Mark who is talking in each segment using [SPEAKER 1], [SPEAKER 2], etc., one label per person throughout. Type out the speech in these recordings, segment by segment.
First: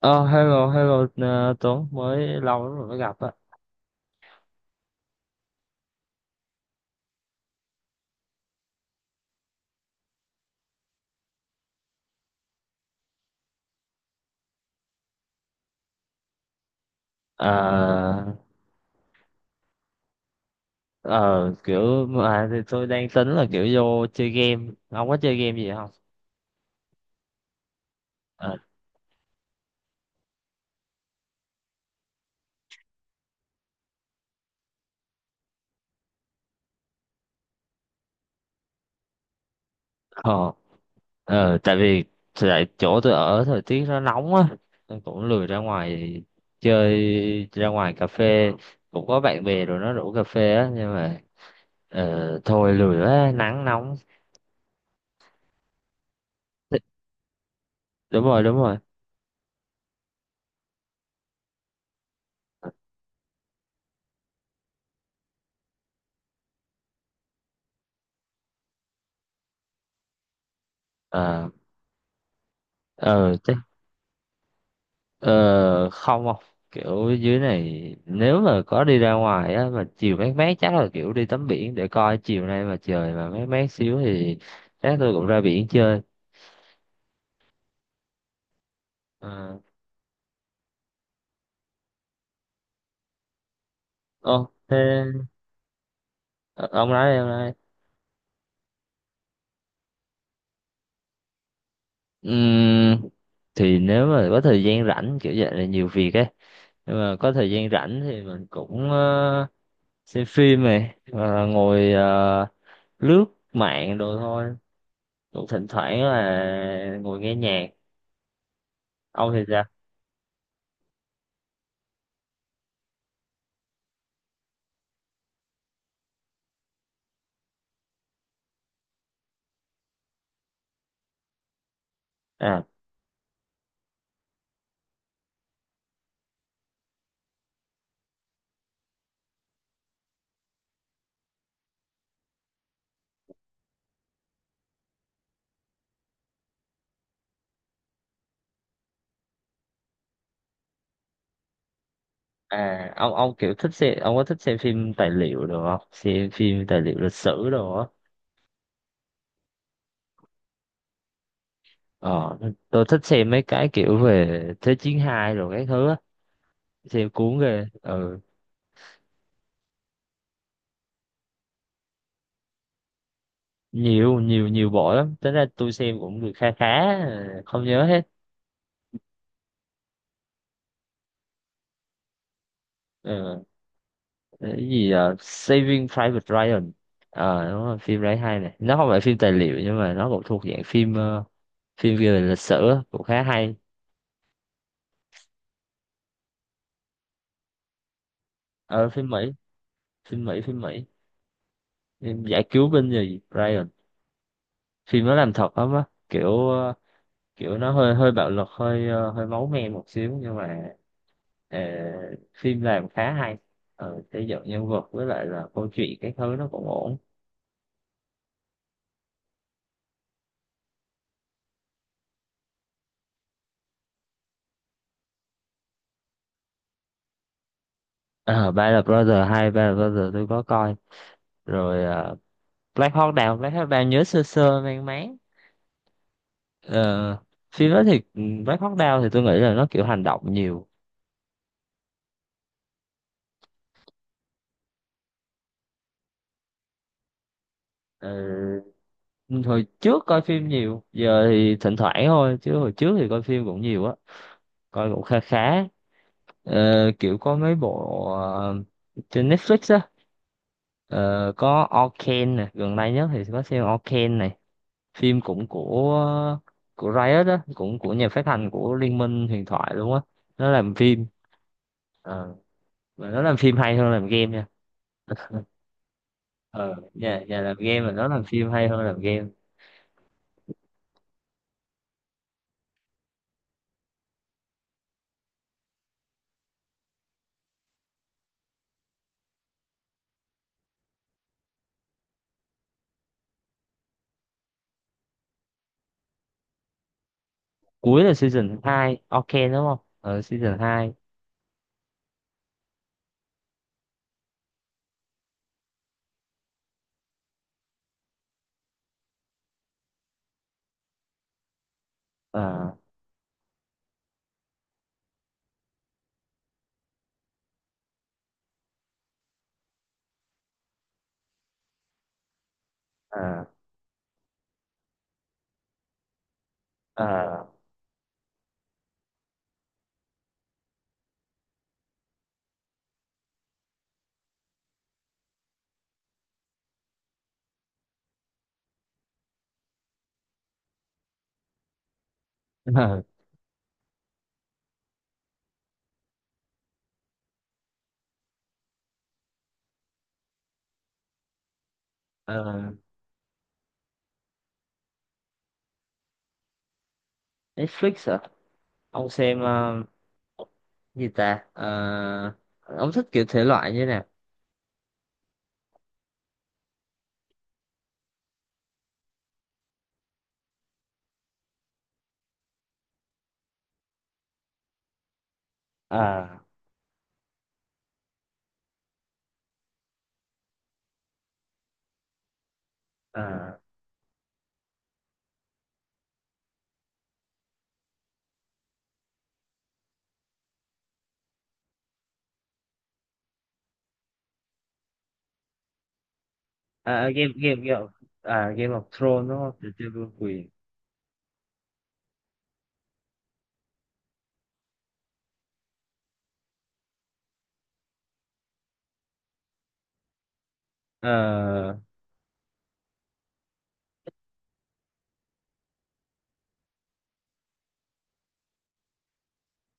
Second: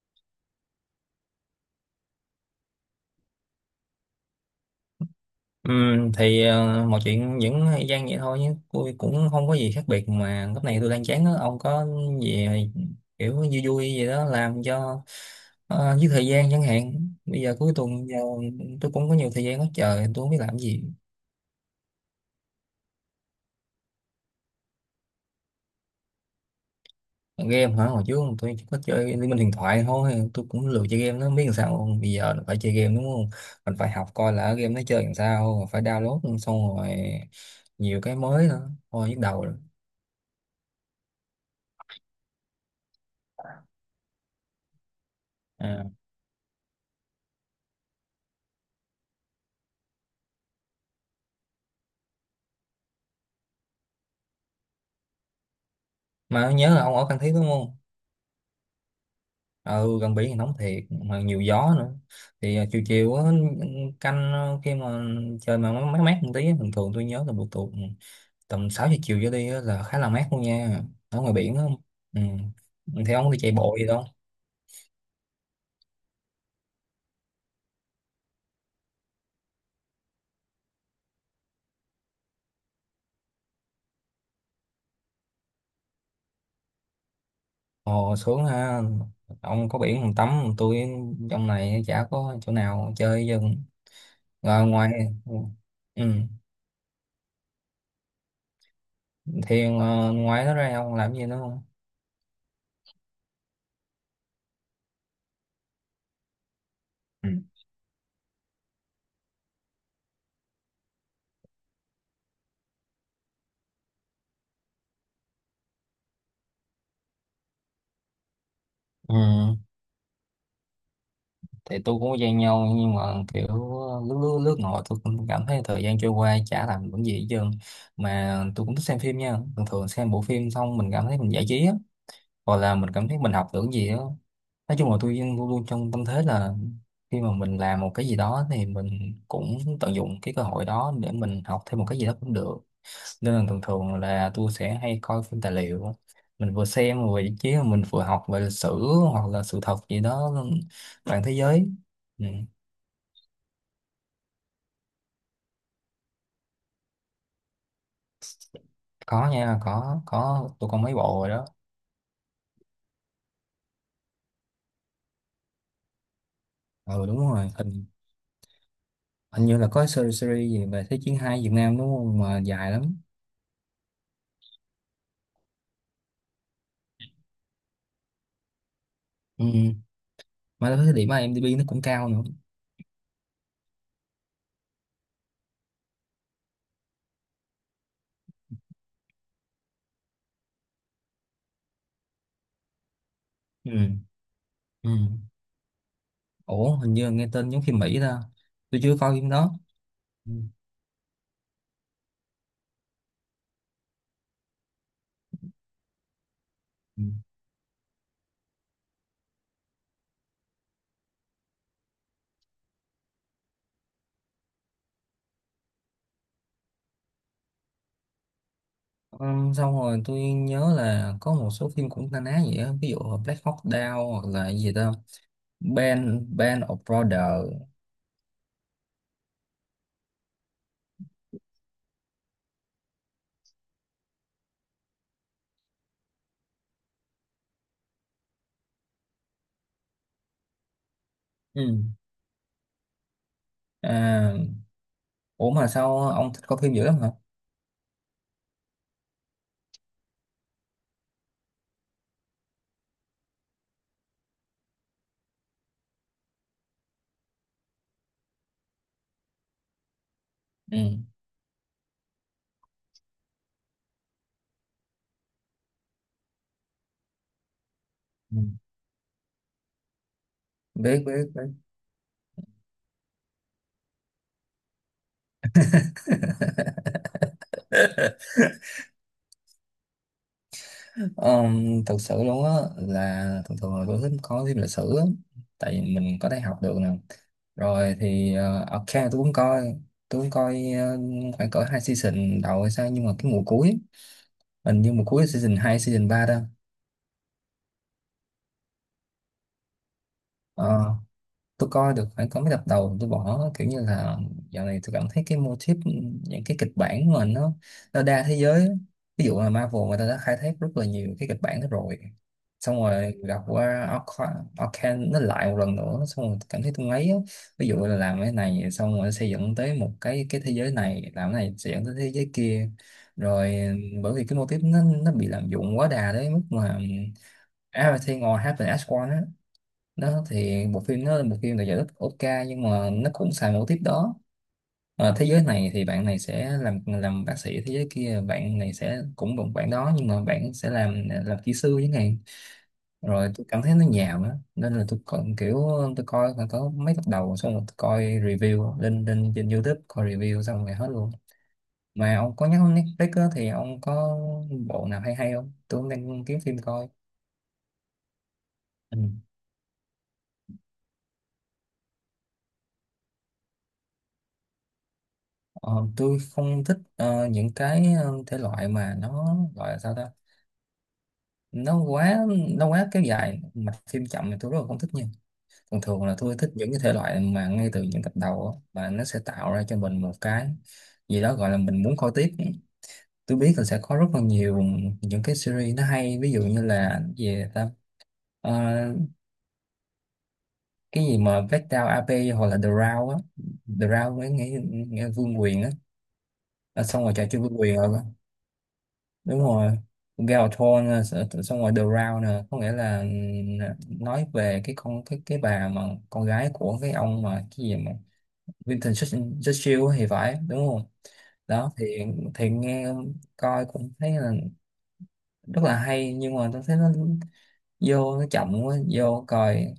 [SPEAKER 1] Ờ, hello, hello, Tuấn, mới lâu lắm rồi mới gặp á.
[SPEAKER 2] Mọi chuyện vẫn gian vậy thôi nhé, tôi cũng không có gì khác biệt, mà lúc này tôi đang chán á. Ông có gì kiểu vui vui gì đó làm cho với thời gian chẳng hạn? Bây giờ cuối tuần giờ
[SPEAKER 1] Ờ,
[SPEAKER 2] tôi cũng có nhiều thời gian hết trời, tôi không biết làm gì.
[SPEAKER 1] ờ, kiểu, mà thì tôi đang tính là kiểu vô chơi game, ông có chơi game gì không?
[SPEAKER 2] Game hả, hồi trước tôi
[SPEAKER 1] Ờ,
[SPEAKER 2] chỉ có chơi Liên Minh Huyền Thoại thôi, tôi cũng lười chơi game, nó biết làm sao không? Bây giờ phải chơi game đúng không, mình phải học coi là ở game nó chơi làm sao, phải download xong rồi nhiều cái mới nữa, thôi nhức đầu rồi.
[SPEAKER 1] ờ, tại vì tại chỗ tôi ở thời tiết nó nóng á, tôi cũng lười ra
[SPEAKER 2] À.
[SPEAKER 1] ngoài chơi, ra ngoài cà phê, cũng có bạn bè rồi nó rủ cà phê á, nhưng mà thôi lười quá, nắng nóng,
[SPEAKER 2] Mà nhớ là ông ở Phan Thiết đúng không?
[SPEAKER 1] đúng rồi, đúng rồi.
[SPEAKER 2] Ừ, gần biển thì nóng thiệt mà nhiều gió nữa. Thì à, chiều chiều á, canh à, khi mà trời mà mát mát mát một tí á, bình thường tôi nhớ là buổi tối tầm 6 giờ chiều trở đi á là khá là mát luôn nha, ở ngoài
[SPEAKER 1] Ờ,
[SPEAKER 2] biển á. Ừ. Thì ông
[SPEAKER 1] ờ,
[SPEAKER 2] thì chạy bộ gì đâu?
[SPEAKER 1] Ờ, không không, kiểu dưới này nếu mà có đi ra ngoài á mà chiều mát mát chắc là kiểu đi tắm biển, để coi chiều nay mà trời mà mát mát xíu thì chắc tôi cũng ra biển chơi.
[SPEAKER 2] Ồ sướng ha,
[SPEAKER 1] Ờ,
[SPEAKER 2] ông có biển còn tắm, tôi trong này chả có chỗ nào chơi dân
[SPEAKER 1] Ô
[SPEAKER 2] rồi ngoài.
[SPEAKER 1] thế.
[SPEAKER 2] Ừ. Ừ,
[SPEAKER 1] Ờ, ông nói đi, ông nói đi.
[SPEAKER 2] thì à, ngoài đó ra ông làm gì nữa không?
[SPEAKER 1] Ừm, thì nếu mà có thời gian rảnh kiểu vậy là nhiều việc ấy, nhưng mà
[SPEAKER 2] Ừ.
[SPEAKER 1] có thời gian rảnh thì mình cũng xem phim này, hoặc là ngồi lướt mạng đồ thôi. Cũng thỉnh thoảng là ngồi nghe nhạc.
[SPEAKER 2] Ừ,
[SPEAKER 1] Ông thì sao?
[SPEAKER 2] thì tôi cũng gian nhau nhưng mà kiểu lướt lướt lướt ngồi, tôi cũng cảm thấy thời gian trôi qua chả làm được gì hết trơn. Mà tôi cũng thích xem phim nha, thường thường xem bộ phim xong mình cảm thấy mình giải trí á, hoặc
[SPEAKER 1] À,
[SPEAKER 2] là mình cảm thấy mình học được gì á. Nói chung là tôi luôn luôn trong tâm thế là khi mà mình làm một cái gì đó thì mình cũng tận dụng cái cơ hội đó để mình học thêm một cái gì đó cũng được. Nên là thường thường là tôi sẽ hay coi phim tài liệu, mình vừa xem vừa giải trí, mình vừa học về lịch sử hoặc là sự thật gì đó, toàn thế giới. Ừ.
[SPEAKER 1] à, Ông kiểu thích xem, ông có thích xem phim tài liệu được không, xem phim tài liệu lịch sử đồ á?
[SPEAKER 2] Có nha, có tôi có mấy bộ rồi đó.
[SPEAKER 1] ờ tôi thích xem mấy cái kiểu về Thế chiến hai rồi cái thứ á,
[SPEAKER 2] Ừ
[SPEAKER 1] xem
[SPEAKER 2] đúng
[SPEAKER 1] cuốn
[SPEAKER 2] rồi,
[SPEAKER 1] ghê.
[SPEAKER 2] hình
[SPEAKER 1] Ừ.
[SPEAKER 2] hình như là có series series gì về Thế chiến hai Việt Nam đúng không, mà dài lắm.
[SPEAKER 1] Nhiều nhiều nhiều bộ lắm, tính ra tôi xem cũng được khá khá, không nhớ hết.
[SPEAKER 2] Ừ. Mà tôi thấy điểm IMDb nó cũng cao nữa.
[SPEAKER 1] Ừ. Cái gì Saving Private Ryan. Đúng rồi, phim đấy hay này, nó không phải phim tài liệu nhưng mà nó cũng thuộc dạng phim phim về lịch sử á, cũng khá hay.
[SPEAKER 2] Ừ. Ừ. Ủa hình như là nghe tên giống phim Mỹ ta, tôi
[SPEAKER 1] ờ
[SPEAKER 2] chưa
[SPEAKER 1] phim
[SPEAKER 2] coi phim
[SPEAKER 1] Mỹ
[SPEAKER 2] đó.
[SPEAKER 1] phim
[SPEAKER 2] Ừ.
[SPEAKER 1] Mỹ phim Mỹ phim giải cứu binh gì Ryan. Phim nó làm thật lắm á, kiểu
[SPEAKER 2] Ừ.
[SPEAKER 1] kiểu nó hơi hơi bạo lực, hơi hơi máu me một xíu, nhưng mà ờ, phim làm khá hay. Xây dựng nhân vật với lại là câu chuyện cái thứ nó cũng ổn.
[SPEAKER 2] Ừ, xong rồi tôi nhớ là có một số phim cũng na ná vậy á, ví dụ là Black Hawk Down hoặc là gì ta, Band Band of Brothers.
[SPEAKER 1] Ờ, Band of Brothers, hay Band of Brothers tôi có coi rồi. Ờ, Black Hawk Down nhớ sơ sơ mang máng. Ờ, Phim đó thì Black Hawk Down thì tôi nghĩ là nó kiểu hành động nhiều.
[SPEAKER 2] Ừ. À, ủa mà sao ông thích coi phim dữ lắm hả?
[SPEAKER 1] Ờ, Hồi trước coi phim nhiều, giờ thì thỉnh thoảng thôi, chứ hồi trước thì coi phim cũng nhiều á, coi cũng khá khá. Kiểu có mấy bộ trên Netflix á.
[SPEAKER 2] Ừ.
[SPEAKER 1] Ờ, có Arcane nè, gần đây nhất thì có xem Arcane này. Phim cũng của Riot á, cũng của nhà phát
[SPEAKER 2] Ừ.
[SPEAKER 1] hành của Liên minh huyền thoại luôn á. Nó làm
[SPEAKER 2] Biết
[SPEAKER 1] phim.
[SPEAKER 2] biết biết.
[SPEAKER 1] Ờ, mà nó làm phim hay hơn làm game nha. Ờ nhà nhà làm game mà nó làm phim hay hơn làm game.
[SPEAKER 2] Thực sự luôn á, là thường thường là tôi thích có thêm lịch sử á. Tại vì mình có thể học được nè. Rồi thì ok tôi cũng coi, tôi cũng coi khoảng cỡ 2 season đầu hay sao, nhưng mà cái mùa cuối, hình như mùa cuối season 2 season 3 đó.
[SPEAKER 1] Cuối là season 2 Arcane đúng không? Ờ season 2.
[SPEAKER 2] Ờ. Tôi coi được phải có mấy tập đầu tôi bỏ, kiểu như là dạo này tôi cảm thấy cái mô típ, những cái kịch bản mà nó đa thế giới á. Ví dụ là Marvel, người ta đã khai thác rất là nhiều cái kịch bản đó rồi,
[SPEAKER 1] ờ
[SPEAKER 2] xong rồi gặp qua Arcane nó lại một lần nữa, xong rồi cảm thấy tôi ngấy á. Ví dụ là làm cái này xong rồi xây dựng tới một cái thế giới này, làm cái này xây dựng tới thế giới kia.
[SPEAKER 1] ờ
[SPEAKER 2] Rồi bởi vì cái mô típ nó bị lạm dụng quá đà đấy mức mà
[SPEAKER 1] ờ
[SPEAKER 2] Everything all happened as one á, nó thì bộ phim nó là một phim được giải thích Oscar, nhưng mà nó cũng xài mẫu tiếp đó. Ờ, thế giới này thì bạn này sẽ làm bác sĩ, thế giới kia bạn này sẽ cũng bằng bạn đó nhưng mà bạn sẽ làm kỹ sư chẳng hạn. Rồi tôi cảm thấy nó nhàm á, nên là tôi còn kiểu tôi coi khoảng có mấy tập đầu xong rồi tôi coi review lên lên trên YouTube, coi review xong rồi hết luôn. Mà ông
[SPEAKER 1] ờ
[SPEAKER 2] có nhắc
[SPEAKER 1] ờ,
[SPEAKER 2] đến Netflix á, thì ông có bộ nào hay hay không, tôi cũng đang kiếm phim coi.
[SPEAKER 1] Netflix hả?
[SPEAKER 2] Ừ.
[SPEAKER 1] Ông xem gì ta? Ờ, ông thích kiểu thể loại như thế nào?
[SPEAKER 2] Ờ, tôi không thích những cái thể loại mà nó gọi là sao ta, nó quá nó quá kéo dài mạch phim chậm thì tôi rất là không thích nha. Thường thường là tôi
[SPEAKER 1] À.
[SPEAKER 2] thích những cái thể loại mà ngay từ những tập đầu á, mà nó sẽ tạo ra cho mình một cái gì đó gọi là mình muốn coi tiếp. Tôi biết
[SPEAKER 1] À.
[SPEAKER 2] là sẽ có rất là nhiều những cái series nó hay, ví dụ như là gì ta, Ờ, cái gì mà Vết Đao AP, hoặc là The Round á. The Round với nghe, nghe Vương Quyền á. Ờ, xong rồi trò
[SPEAKER 1] Game
[SPEAKER 2] chơi Vương
[SPEAKER 1] game
[SPEAKER 2] Quyền.
[SPEAKER 1] game Game of Thrones đúng
[SPEAKER 2] Đúng
[SPEAKER 1] không? Trò
[SPEAKER 2] rồi,
[SPEAKER 1] chơi vương
[SPEAKER 2] Game
[SPEAKER 1] quyền.
[SPEAKER 2] of Thrones nè, xong rồi The Round nè, có nghĩa là nói về cái con cái bà mà con gái của cái ông mà cái gì mà Vincent Churchill thì phải đúng không.
[SPEAKER 1] Ờ,
[SPEAKER 2] Đó thì nghe coi cũng thấy là rất là hay, nhưng mà tôi thấy nó vô nó chậm quá, vô coi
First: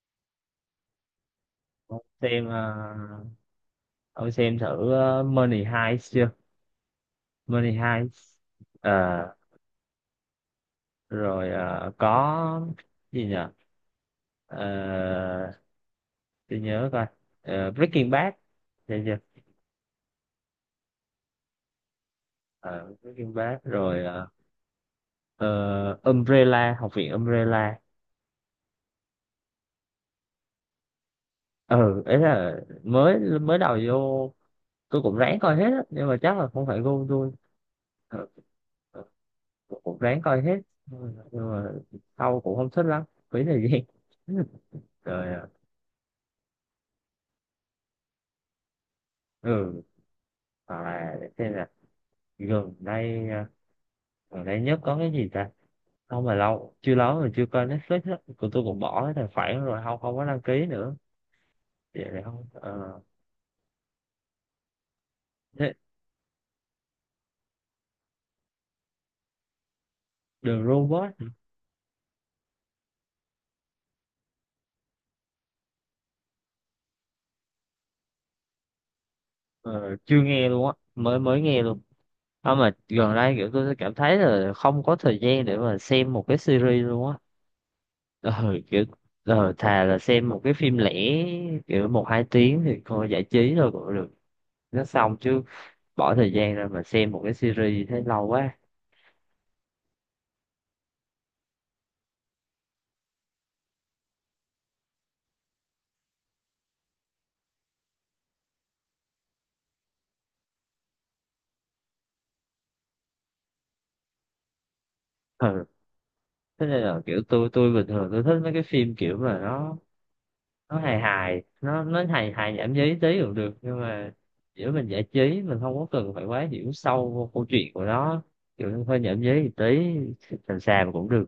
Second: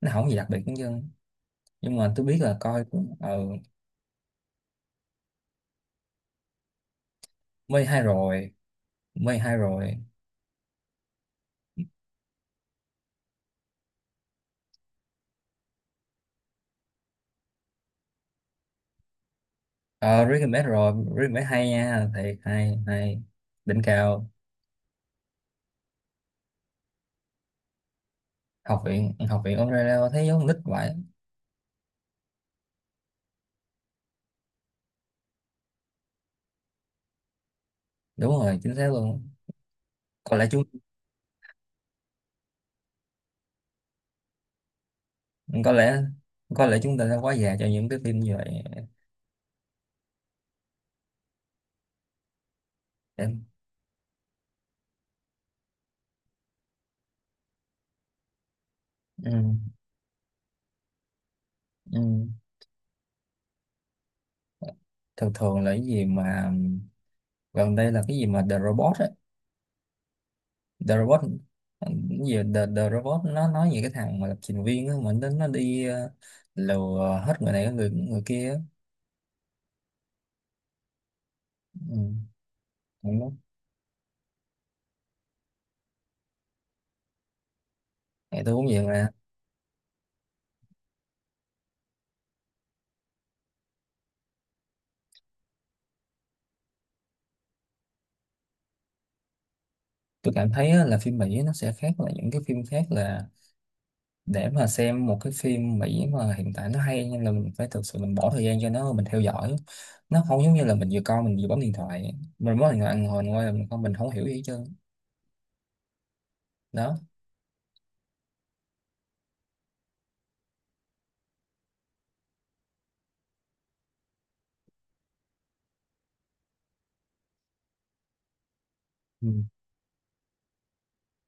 [SPEAKER 2] nó không gì đặc biệt hết trơn, nhưng
[SPEAKER 1] ông
[SPEAKER 2] mà tôi biết
[SPEAKER 1] xem
[SPEAKER 2] là
[SPEAKER 1] ờ,
[SPEAKER 2] coi cũng ờ.
[SPEAKER 1] ông xem thử Money Heist chưa? Money
[SPEAKER 2] Mê hay
[SPEAKER 1] Heist.
[SPEAKER 2] rồi.
[SPEAKER 1] Ờ,
[SPEAKER 2] Mê hay rồi.
[SPEAKER 1] Rồi, có gì nhỉ? Ờ, tôi nhớ coi Breaking Bad. Thấy chưa?
[SPEAKER 2] Ờ recommend rồi, recommend hay nha, thiệt hay
[SPEAKER 1] Ờ,
[SPEAKER 2] hay.
[SPEAKER 1] Breaking Bad
[SPEAKER 2] Đỉnh
[SPEAKER 1] rồi,
[SPEAKER 2] cao.
[SPEAKER 1] ờ, Umbrella, học viện Umbrella.
[SPEAKER 2] Học viện Australia thấy giống con nít vậy.
[SPEAKER 1] Ừ Ấy là mới mới đầu vô, tôi cũng ráng coi hết á nhưng mà chắc là không phải gu tôi. ừ,
[SPEAKER 2] Đúng rồi, chính xác
[SPEAKER 1] ừ,
[SPEAKER 2] luôn.
[SPEAKER 1] tôi cũng ráng
[SPEAKER 2] có
[SPEAKER 1] coi
[SPEAKER 2] lẽ
[SPEAKER 1] hết
[SPEAKER 2] chúng
[SPEAKER 1] nhưng mà sau cũng không thích lắm, phí thời gian. Rồi.
[SPEAKER 2] có lẽ, có lẽ chúng ta đã quá già cho những cái phim như vậy.
[SPEAKER 1] Ừ Hoặc là để xem là gần đây,
[SPEAKER 2] Em.
[SPEAKER 1] gần đây nhất có cái gì ta? Không mà lâu, chưa lâu rồi chưa coi Netflix á, của tôi cũng bỏ cái tài
[SPEAKER 2] Ừ,
[SPEAKER 1] khoản rồi, không không có đăng ký nữa.
[SPEAKER 2] ừ.
[SPEAKER 1] Vậy là không. Ờ
[SPEAKER 2] Thường thường là
[SPEAKER 1] Thế.
[SPEAKER 2] cái gì mà gần đây là cái gì mà The Robot á.
[SPEAKER 1] The
[SPEAKER 2] The
[SPEAKER 1] Robot
[SPEAKER 2] Robot,
[SPEAKER 1] hả?
[SPEAKER 2] cái gì The, The Robot nó nói về cái thằng mà lập trình viên á, mà nó đi lừa hết người này người người kia á.
[SPEAKER 1] Ờ, Chưa nghe luôn á, mới mới nghe luôn.
[SPEAKER 2] Ừ.
[SPEAKER 1] Không mà gần
[SPEAKER 2] Đúng đó.
[SPEAKER 1] đây kiểu tôi cảm thấy là không có thời gian để mà xem một cái series luôn á.
[SPEAKER 2] Thì
[SPEAKER 1] Ờ,
[SPEAKER 2] tôi cũng
[SPEAKER 1] Kiểu
[SPEAKER 2] vậy mà.
[SPEAKER 1] thà là xem một cái phim lẻ, kiểu một hai tiếng thì coi giải trí thôi cũng được. Nó xong chứ bỏ thời gian ra mà xem một cái series thấy lâu quá.
[SPEAKER 2] Tôi cảm thấy á, là phim Mỹ nó sẽ khác là những cái phim khác là để mà xem một cái phim Mỹ mà hiện tại nó hay, nên là mình phải thực sự mình bỏ thời gian cho nó, mình theo dõi. Nó không giống như là mình vừa coi mình vừa bấm điện thoại, mình bấm điện thoại ngồi ngồi là mình không, mình không hiểu gì hết trơn.
[SPEAKER 1] Ừ. Thế nên
[SPEAKER 2] Đó.
[SPEAKER 1] là kiểu tôi bình thường tôi thích mấy cái phim kiểu mà nó hài hài, nó hài hài nhảm nhí tí cũng được, nhưng mà giữa mình giải trí mình không có cần phải quá hiểu sâu vô câu chuyện của nó, kiểu hơi nhảm
[SPEAKER 2] Ừ.
[SPEAKER 1] nhí một tí, sàm sàm cũng được.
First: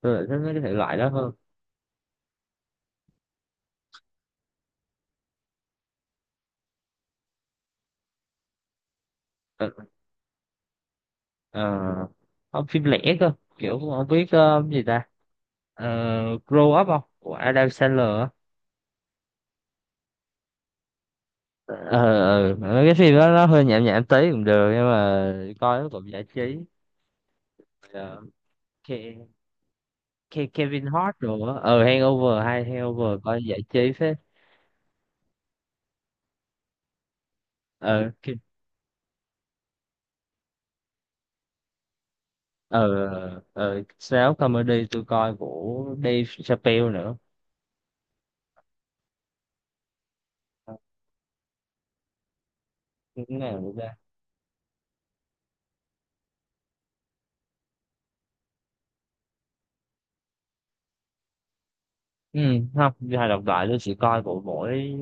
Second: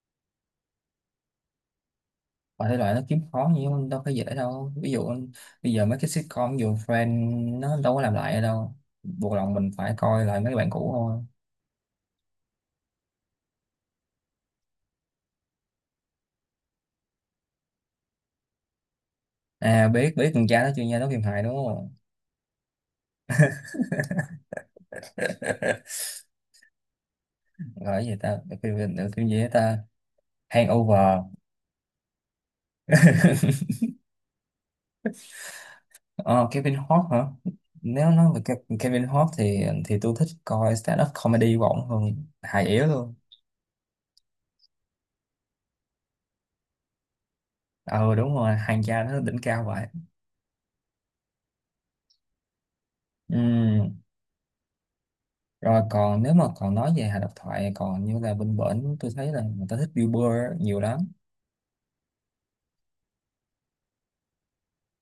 [SPEAKER 1] Tôi lại thích mấy cái thể loại đó hơn.
[SPEAKER 2] Và thể loại nó kiếm khó như mà đâu có dễ đâu, ví dụ bây giờ mấy cái sitcom ví dụ Friends nó đâu có làm lại ở đâu, buộc lòng
[SPEAKER 1] Ờ,
[SPEAKER 2] mình phải coi lại mấy bạn cũ thôi.
[SPEAKER 1] ờ, Không, phim lẻ cơ, kiểu không biết gì ta. Ờ, Grow Up không của Adam Sandler á.
[SPEAKER 2] À biết biết, con cha nó chưa nha, nó phim hài đúng không.
[SPEAKER 1] Ờ, Mấy cái phim đó nó hơi nhảm nhảm tí cũng được nhưng mà coi nó cũng giải trí.
[SPEAKER 2] Gọi là gì
[SPEAKER 1] Ờ,
[SPEAKER 2] ta, phim phim
[SPEAKER 1] Ke-
[SPEAKER 2] phim gì đó ta.
[SPEAKER 1] Kevin Hart
[SPEAKER 2] Hangover.
[SPEAKER 1] rồi á. Ờ Hangover, hay Hangover coi giải trí phết.
[SPEAKER 2] Ờ, Kevin Hart hả? Nếu
[SPEAKER 1] ờ
[SPEAKER 2] nói
[SPEAKER 1] Ke-
[SPEAKER 2] về Kevin Hart thì tôi thích coi stand-up comedy của ổng hơn, hài yếu
[SPEAKER 1] ờ
[SPEAKER 2] luôn.
[SPEAKER 1] Sáu comedy tôi coi của Dave Chappelle nữa.
[SPEAKER 2] Ờ đúng rồi, hàng cha nó đỉnh cao vậy.
[SPEAKER 1] Ờ, cái nào nữa ta?
[SPEAKER 2] Ừm. Rồi còn nếu mà còn nói về hài độc thoại còn như là bên bển, tôi thấy là người ta thích Bill Burr nhiều lắm.
[SPEAKER 1] ừ Không, đi hài độc thoại tôi chỉ coi của mỗi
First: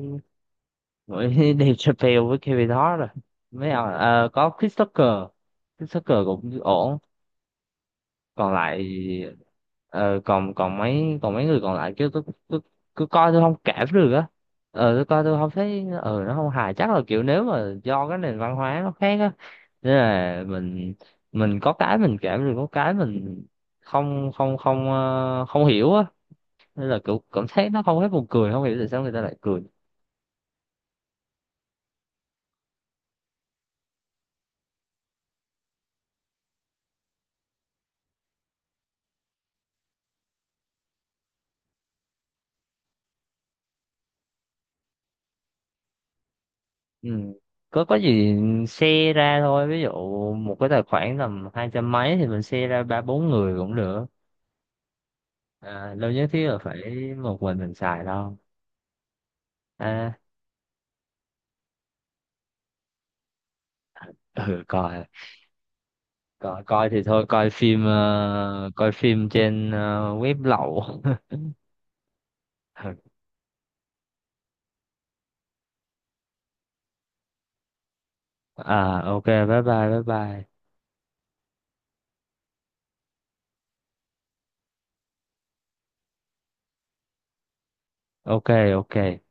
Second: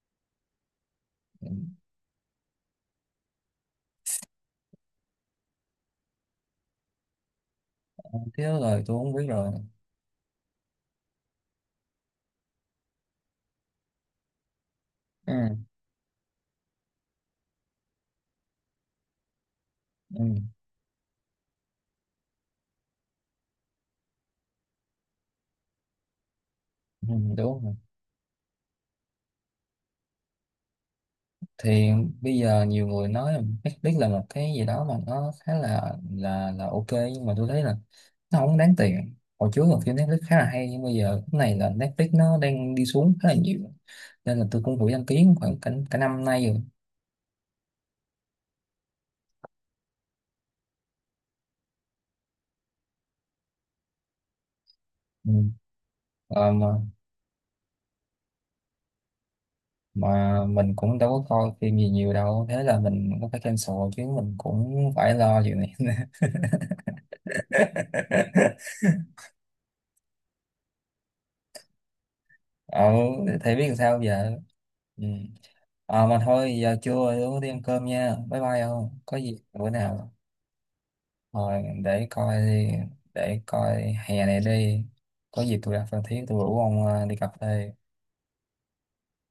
[SPEAKER 1] Mỗi Dave
[SPEAKER 2] Ừm.
[SPEAKER 1] Chappelle với Kevin Hart rồi. Mấy ông có Chris Tucker, Chris Tucker cũng ổn.
[SPEAKER 2] Thế
[SPEAKER 1] Còn lại
[SPEAKER 2] rồi tôi không biết rồi.
[SPEAKER 1] ờ, còn còn mấy người còn lại kêu tôi cứ coi tôi không cảm được á. Tôi coi
[SPEAKER 2] Ừ.
[SPEAKER 1] tôi không thấy nó không hài, chắc là kiểu nếu mà do cái nền văn hóa nó khác á, nên
[SPEAKER 2] Ừ.
[SPEAKER 1] là mình có cái mình cảm được, có cái mình không không không ờ, không hiểu á, nên là
[SPEAKER 2] Ừ,
[SPEAKER 1] kiểu
[SPEAKER 2] đúng
[SPEAKER 1] cảm thấy
[SPEAKER 2] rồi.
[SPEAKER 1] nó không hết buồn cười, không hiểu tại sao người ta lại cười.
[SPEAKER 2] Thì bây giờ nhiều người nói là Netflix là một cái gì đó mà nó khá là ok, nhưng mà tôi thấy là nó không đáng tiền. Hồi trước là phim Netflix khá là hay, nhưng bây giờ cái này là Netflix nó đang đi xuống khá là nhiều, nên là tôi cũng vừa đăng ký khoảng cả năm nay rồi.
[SPEAKER 1] Ừ. Có gì share ra thôi, ví dụ một cái tài khoản tầm hai trăm mấy thì mình share ra ba bốn người cũng được.
[SPEAKER 2] Ừ.
[SPEAKER 1] Đâu nhất thiết
[SPEAKER 2] Ờ,
[SPEAKER 1] là phải một mình xài đâu. à,
[SPEAKER 2] mà mình cũng đâu có coi phim gì nhiều đâu, thế là mình cũng phải cancel chứ mình
[SPEAKER 1] ừ
[SPEAKER 2] cũng
[SPEAKER 1] coi
[SPEAKER 2] phải lo chuyện này.
[SPEAKER 1] coi coi thì thôi, coi phim coi phim trên web lậu.
[SPEAKER 2] Ờ
[SPEAKER 1] Ừ.
[SPEAKER 2] thì biết làm sao giờ. Ừ. Ờ mà thôi giờ trưa rồi tôi đi ăn cơm nha, bye bye, không có
[SPEAKER 1] Ok,
[SPEAKER 2] gì
[SPEAKER 1] bye
[SPEAKER 2] bữa
[SPEAKER 1] bye bye
[SPEAKER 2] nào.
[SPEAKER 1] bye.
[SPEAKER 2] Rồi để coi đi, để coi hè này đi. Có dịp tôi ra Phan Thiết tôi rủ ông đi cà phê.
[SPEAKER 1] Ok. Ok.